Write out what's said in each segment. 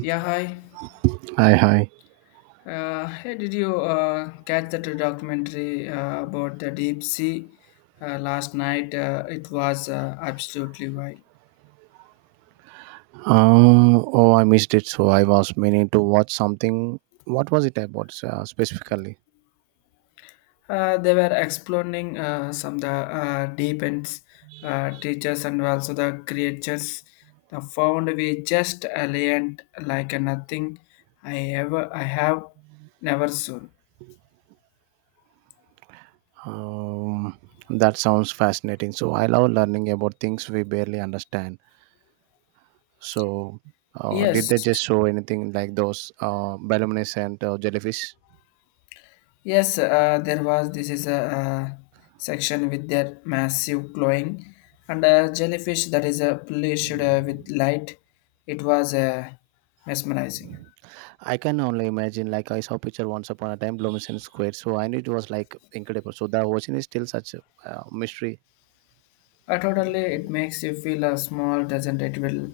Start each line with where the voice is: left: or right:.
left: Yeah, hi.
right: Hi, hi.
left: Hey, did you catch that documentary about the deep sea last night? It was absolutely wild.
right: Oh, I missed it, so I was meaning to watch something. What was it about specifically?
left: They were exploring some the deep ends, teachers and also the creatures. The found we just alien like nothing I have never seen.
right: Um, that sounds fascinating. So I love learning about things we barely understand. So, did
left: Yes,
right: they just show anything like those bioluminescent jellyfish?
left: Yes, there was. This is a section with their massive clawing, and a jellyfish that is polished with light. It was mesmerizing.
right: I can only imagine. Like I saw picture once upon a time, luminescent squid. So I knew it was like incredible. So the ocean is still such a mystery.
left: Totally, it makes you feel small, doesn't it? Will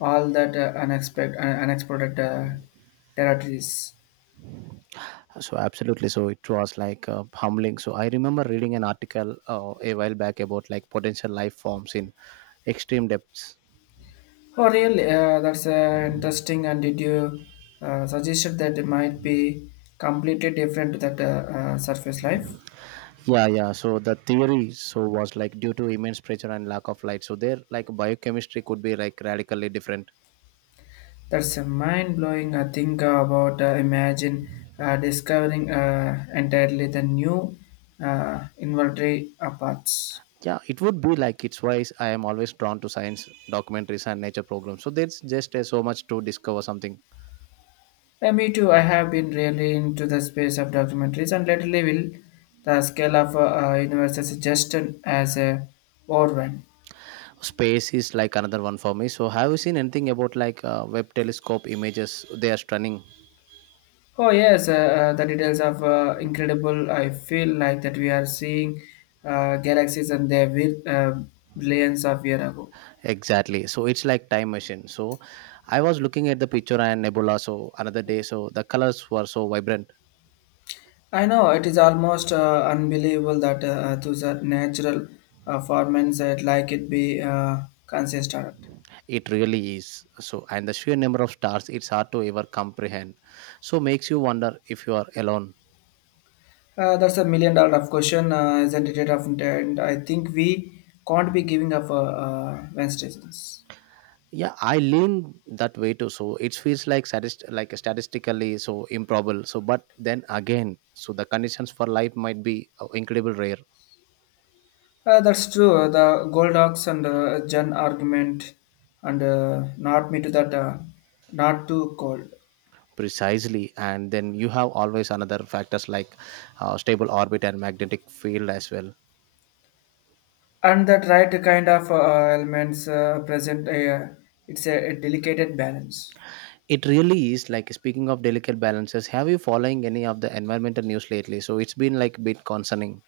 left: all that unexpected, unexplored territories.
right: So absolutely, so it was like humbling. So I remember reading an article a while back about like potential life forms in extreme depths.
left: Oh, really? That's interesting. And did you suggest that it might be completely different to that surface life?
right: Yeah, yeah. So the theory so was like due to immense pressure and lack of light. So their like biochemistry could be like radically different.
left: That's a mind-blowing think about imagine discovering entirely the new inventory paths.
right: Yeah, it would be like it's why I am always drawn to science documentaries and nature programs. So there's just so much to discover something.
left: Me too. I have been really into the space of documentaries, and lately, will the scale of universe is just as a overwhelm.
right: Space is like another one for me. So have you seen anything about like web telescope images? They are stunning.
left: Oh yes, the details of incredible. I feel like that we are seeing galaxies and their billions of years ago.
right: Exactly. So it's like time machine. So I was looking at the picture and nebula so another day so the colors were so vibrant.
left: I know it is almost unbelievable that those are natural formats that like it be consistent.
right: It really is. So and the sheer number of stars it's hard to ever comprehend. So makes you wonder if you are alone.
left: That's a million dollar of question, isn't it? Of intent, I think we can't be giving up Wednesdays.
right: Yeah, I lean that way too. So it feels like like statistically so improbable. So but then again, so the conditions for life might be incredible rare
left: That's true. The Goldox and Jen argument, and not me to that, not too cold,
right: precisely and then you have always another factors like stable orbit and magnetic field as well.
left: and that right kind of elements present. It's a delicate balance.
right: It really is like speaking of delicate balances. Have you following any of the environmental news lately? So it's been like a bit concerning,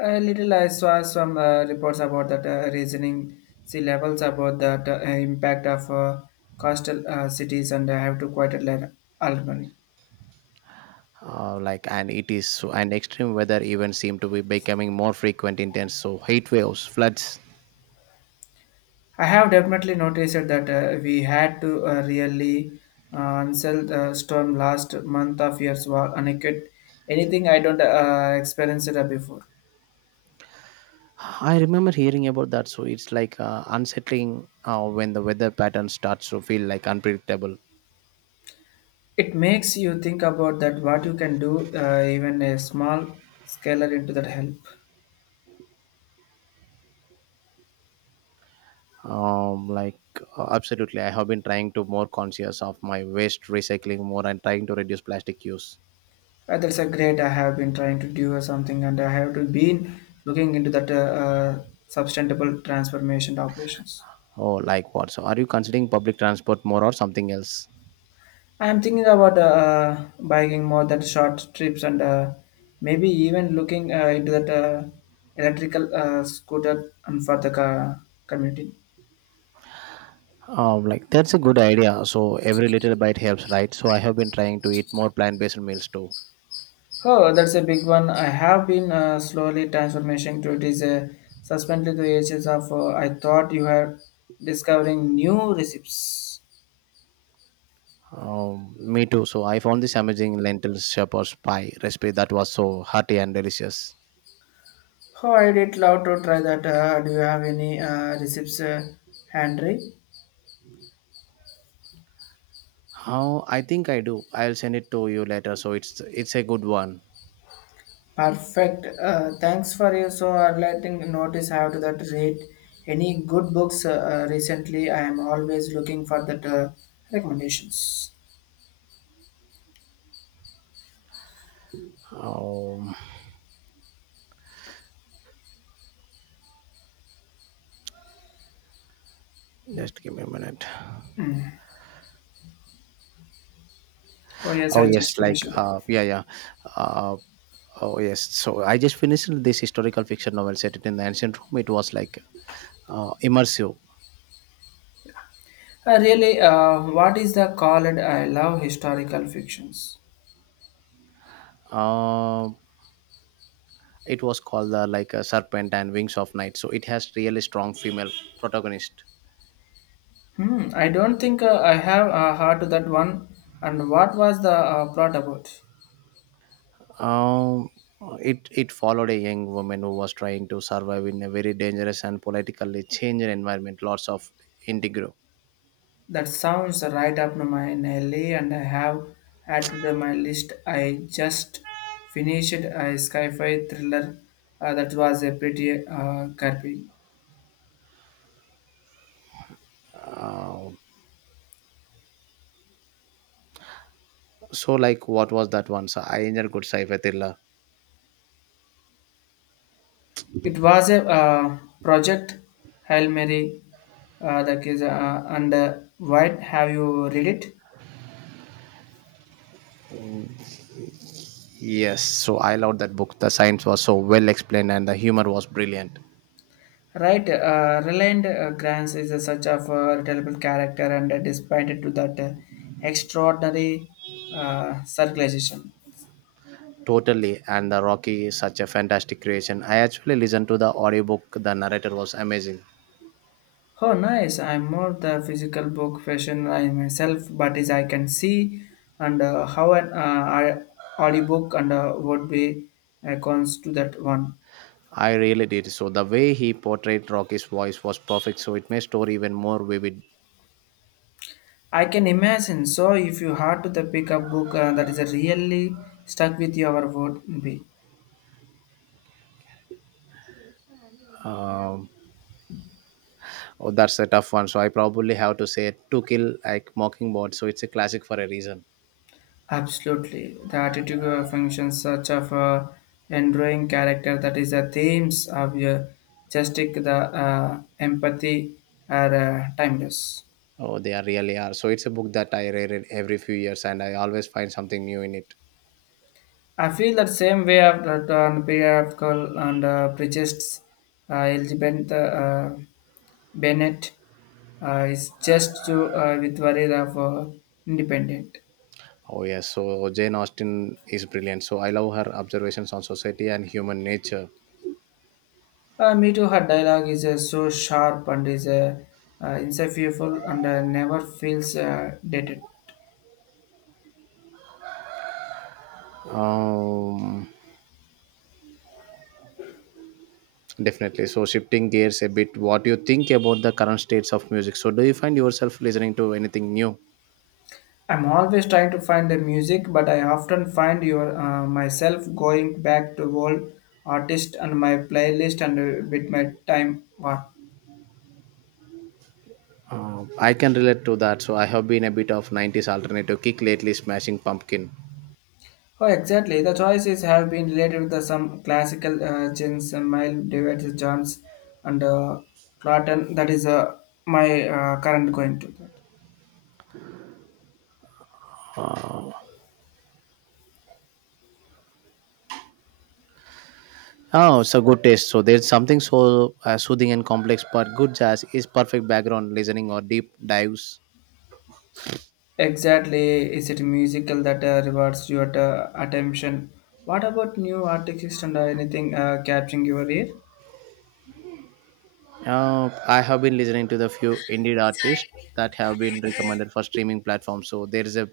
left: A little, I saw some reports about that reasoning sea levels about that impact of coastal cities, and I have to quite a lot Albany.
right: like and it is so, and extreme weather events seem to be becoming more frequent, intense. So heat waves, floods.
left: I have definitely noticed that we had to really answer the storm last month of years was and anything I don't experience it before.
right: I remember hearing about that. So it's like unsettling when the weather pattern starts to feel like unpredictable.
left: It makes you think about that what you can do, even a small scalar into that help.
right: Like absolutely, I have been trying to more conscious of my waste recycling more and trying to reduce plastic use.
left: That's a great. I have been trying to do something, and I have to been looking into that sustainable transformation operations.
right: Oh, like what? So, are you considering public transport more or something else?
left: I am thinking about biking more than short trips, and maybe even looking into that electrical scooter and for the community.
right: Like that's a good idea. So every little bite helps, right? So I have been trying to eat more plant-based meals too.
left: Oh, that's a big one. I have been slowly transformation to it is a suspended the ages of. I thought you were discovering new recipes.
right: Me too. So I found this amazing lentil shepherd's pie recipe that was so hearty and delicious.
left: Oh, I did love to try that. Do you have any receipts, Henry?
right: How I think I do. I'll send it to you later. So it's a good one.
left: Perfect. Thanks for you. So, letting notice how to that rate. Any good books recently? I am always looking for that recommendations.
right: Um, just give me a minute.
left: Mm. Oh yes,
right: Oh
left: I just
right: yes,
left: finished
right: like
left: it.
right: yeah, yeah. Uh, oh yes. So I just finished this historical fiction novel set it in the ancient Rome. It was like immersive.
left: Really, what is the called? I love historical fictions.
right: Uh, it was called the like a Serpent and Wings of Night. So it has really strong female protagonist.
left: I don't think I have heard that one. And what was the plot about?
right: Um, it followed a young woman who was trying to survive in a very dangerous and politically changed environment. Lots of integro.
left: That sounds right up my alley, and I have added to my list. I just finished a sci-fi thriller that was a pretty gripping.
right: Um, so like what was that one? So I enjoyed good sci-fi thriller.
left: It was a project Hail Mary. That is, and why have you read it?
right: Yes, so I loved that book. The science was so well explained and the humor was brilliant.
left: Right, Reliant Grants is a such of a relatable character, and despite to that extraordinary circulation.
right: Totally, and the Rocky is such a fantastic creation. I actually listened to the audiobook. The narrator was amazing.
left: Oh, nice. I'm more the physical book version I myself, but is I can see and how an audiobook and would be cons to that one.
right: I really did. So the way he portrayed Rocky's voice was perfect. So it made story even more vivid.
left: I can imagine. So, if you had to the pick up book that is really stuck with your would be
right: Um, oh, that's a tough one. So I probably have to say To Kill like Mockingbird. So it's a classic for a reason.
left: absolutely the attitude functions such of a enduring character that is the themes of your justice, the empathy are timeless.
right: Oh, they are really are. So it's a book that I read every few years, and I always find something new in it.
left: I feel that same way of that on and prejudiced Elizabeth Bennett is just to with worry of independent.
right: Oh yes. So Jane Austen is brilliant. So I love her observations on society and human nature.
left: Me too. Her dialogue is so sharp and is insufferable and never feels dated.
right: Um, Definitely. So, shifting gears a bit, what do you think about the current states of music? So, do you find yourself listening to anything new?
left: I'm always trying to find the music, but I often find your myself going back to old artist and my playlist and with my time. Wow.
right: I can relate to that. So, I have been a bit of 90s alternative kick lately, smashing pumpkin.
left: Oh, exactly. The choices have been related to some classical gens, mild David Johns and Clapton. That is my current going to that.
right: Oh, it's a good taste. So, there's something so soothing and complex, but good jazz is perfect background listening or deep dives.
left: Exactly. Is it musical that rewards your attention? What about new artists and anything catching your ear?
right: I have been listening to the few indie artists that have been recommended for streaming platforms. So, there is a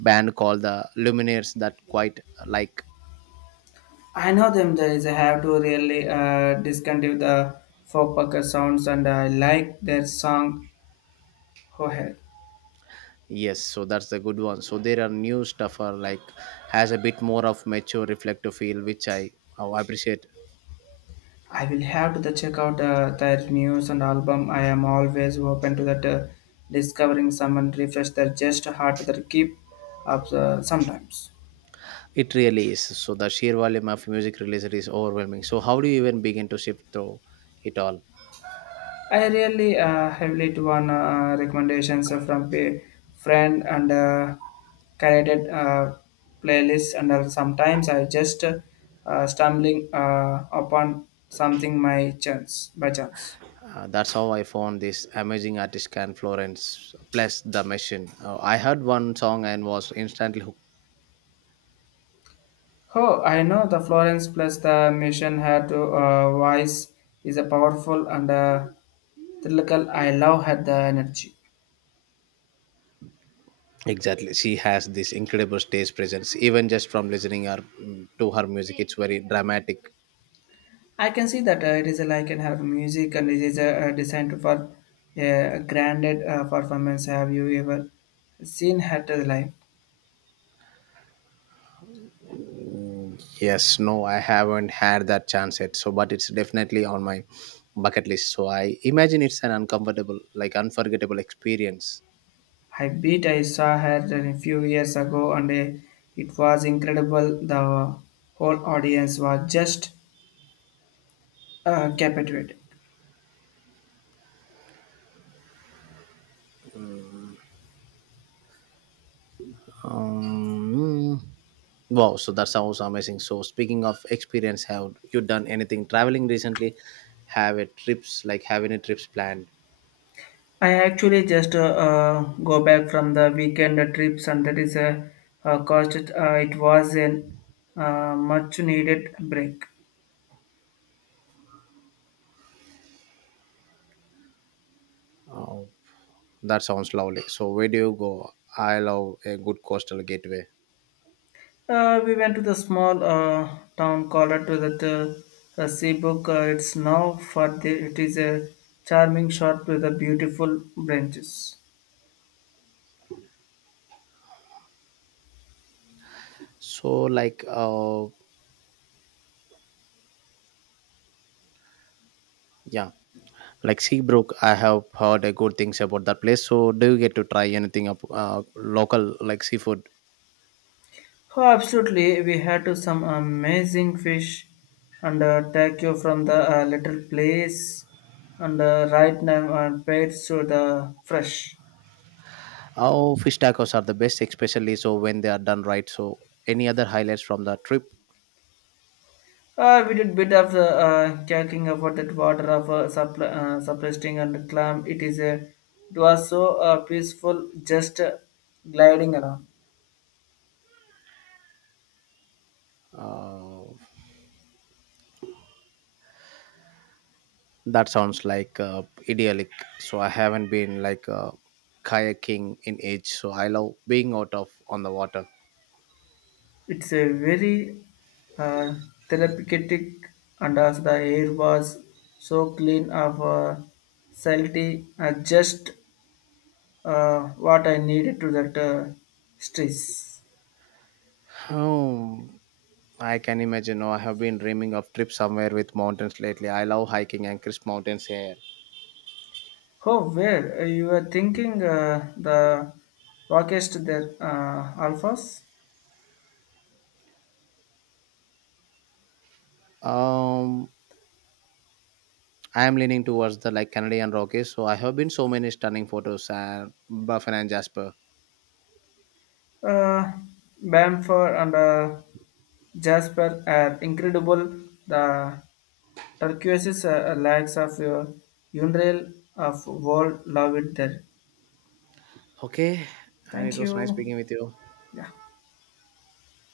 right: band called the Luminaires that quite like.
left: I know them. There is a have to really discontinue the folk sounds, and I like their song "Hohe."
right: Yes, so that's the good one. So there are new stuff are like has a bit more of mature reflective feel, which I oh, appreciate.
left: I will have to the check out their news and album. I am always open to that discovering someone refresh their just heart that keep up sometimes.
right: It really is. So the sheer volume of music released is overwhelming. So how do you even begin to sift through it all?
left: I really heavily to one recommendations from a friend and curated playlist and sometimes I just stumbling upon something my chance by chance.
right: That's how I found this amazing artist Can Florence. Plus the machine. I heard one song and was instantly hooked.
left: Oh, I know the Florence plus the mission had to voice is a powerful and lyrical. I love had the energy.
right: Exactly, she has this incredible stage presence. Even just from listening her to her music, it's very dramatic.
left: I can see that it is like and have music and it is designed for a granted performance. Have you ever seen her live?
right: Yes, no, I haven't had that chance yet. So, but it's definitely on my bucket list. So, I imagine it's an uncomfortable, like unforgettable experience.
left: I beat I saw her a few years ago and it was incredible. The whole audience was just captivated.
right: Um, wow, so that sounds amazing. So, speaking of experience, have you done anything traveling recently? Have a trips, like have any trips planned?
left: I actually just go back from the weekend trips, and that is a cost. It was a much needed break.
right: Oh, that sounds lovely. So, where do you go? I love a good coastal gateway.
left: We went to the small town called to the Seabook. It's now for the it is a charming shot with the beautiful branches.
right: So, like, yeah. Like Seabrook, I have heard good things about that place. So, do you get to try anything up local like seafood?
left: Oh, absolutely! We had to some amazing fish and taco from the little place and right now paid to the fresh.
right: Oh, fish tacos are the best, especially so when they are done right. So, any other highlights from the trip?
left: We did bit of the talking about that water of suppressing and clam. It is a it was so peaceful, just gliding around.
right: Uh, that sounds like idyllic. So, I haven't been like kayaking in age. So, I love being out of on the water.
left: It's a very uh, therapeutic, and as the air was so clean of salty, just uh, what I needed to that stress.
right: Oh, I can imagine. Oh, I have been dreaming of trip somewhere with mountains lately. I love hiking and crisp mountains here.
left: Oh, where you were thinking the rockest there, alphas?
right: Um, I am leaning towards the like Canadian Rockies. So I have been so many stunning photos and Buffin and Jasper.
left: Uh, Bamford and Jasper are incredible. The turquoise likes of your unreal of world love it there.
right: Okay, and
left: Thank
right: it was nice
left: you.
right: speaking with you.
left: Yeah.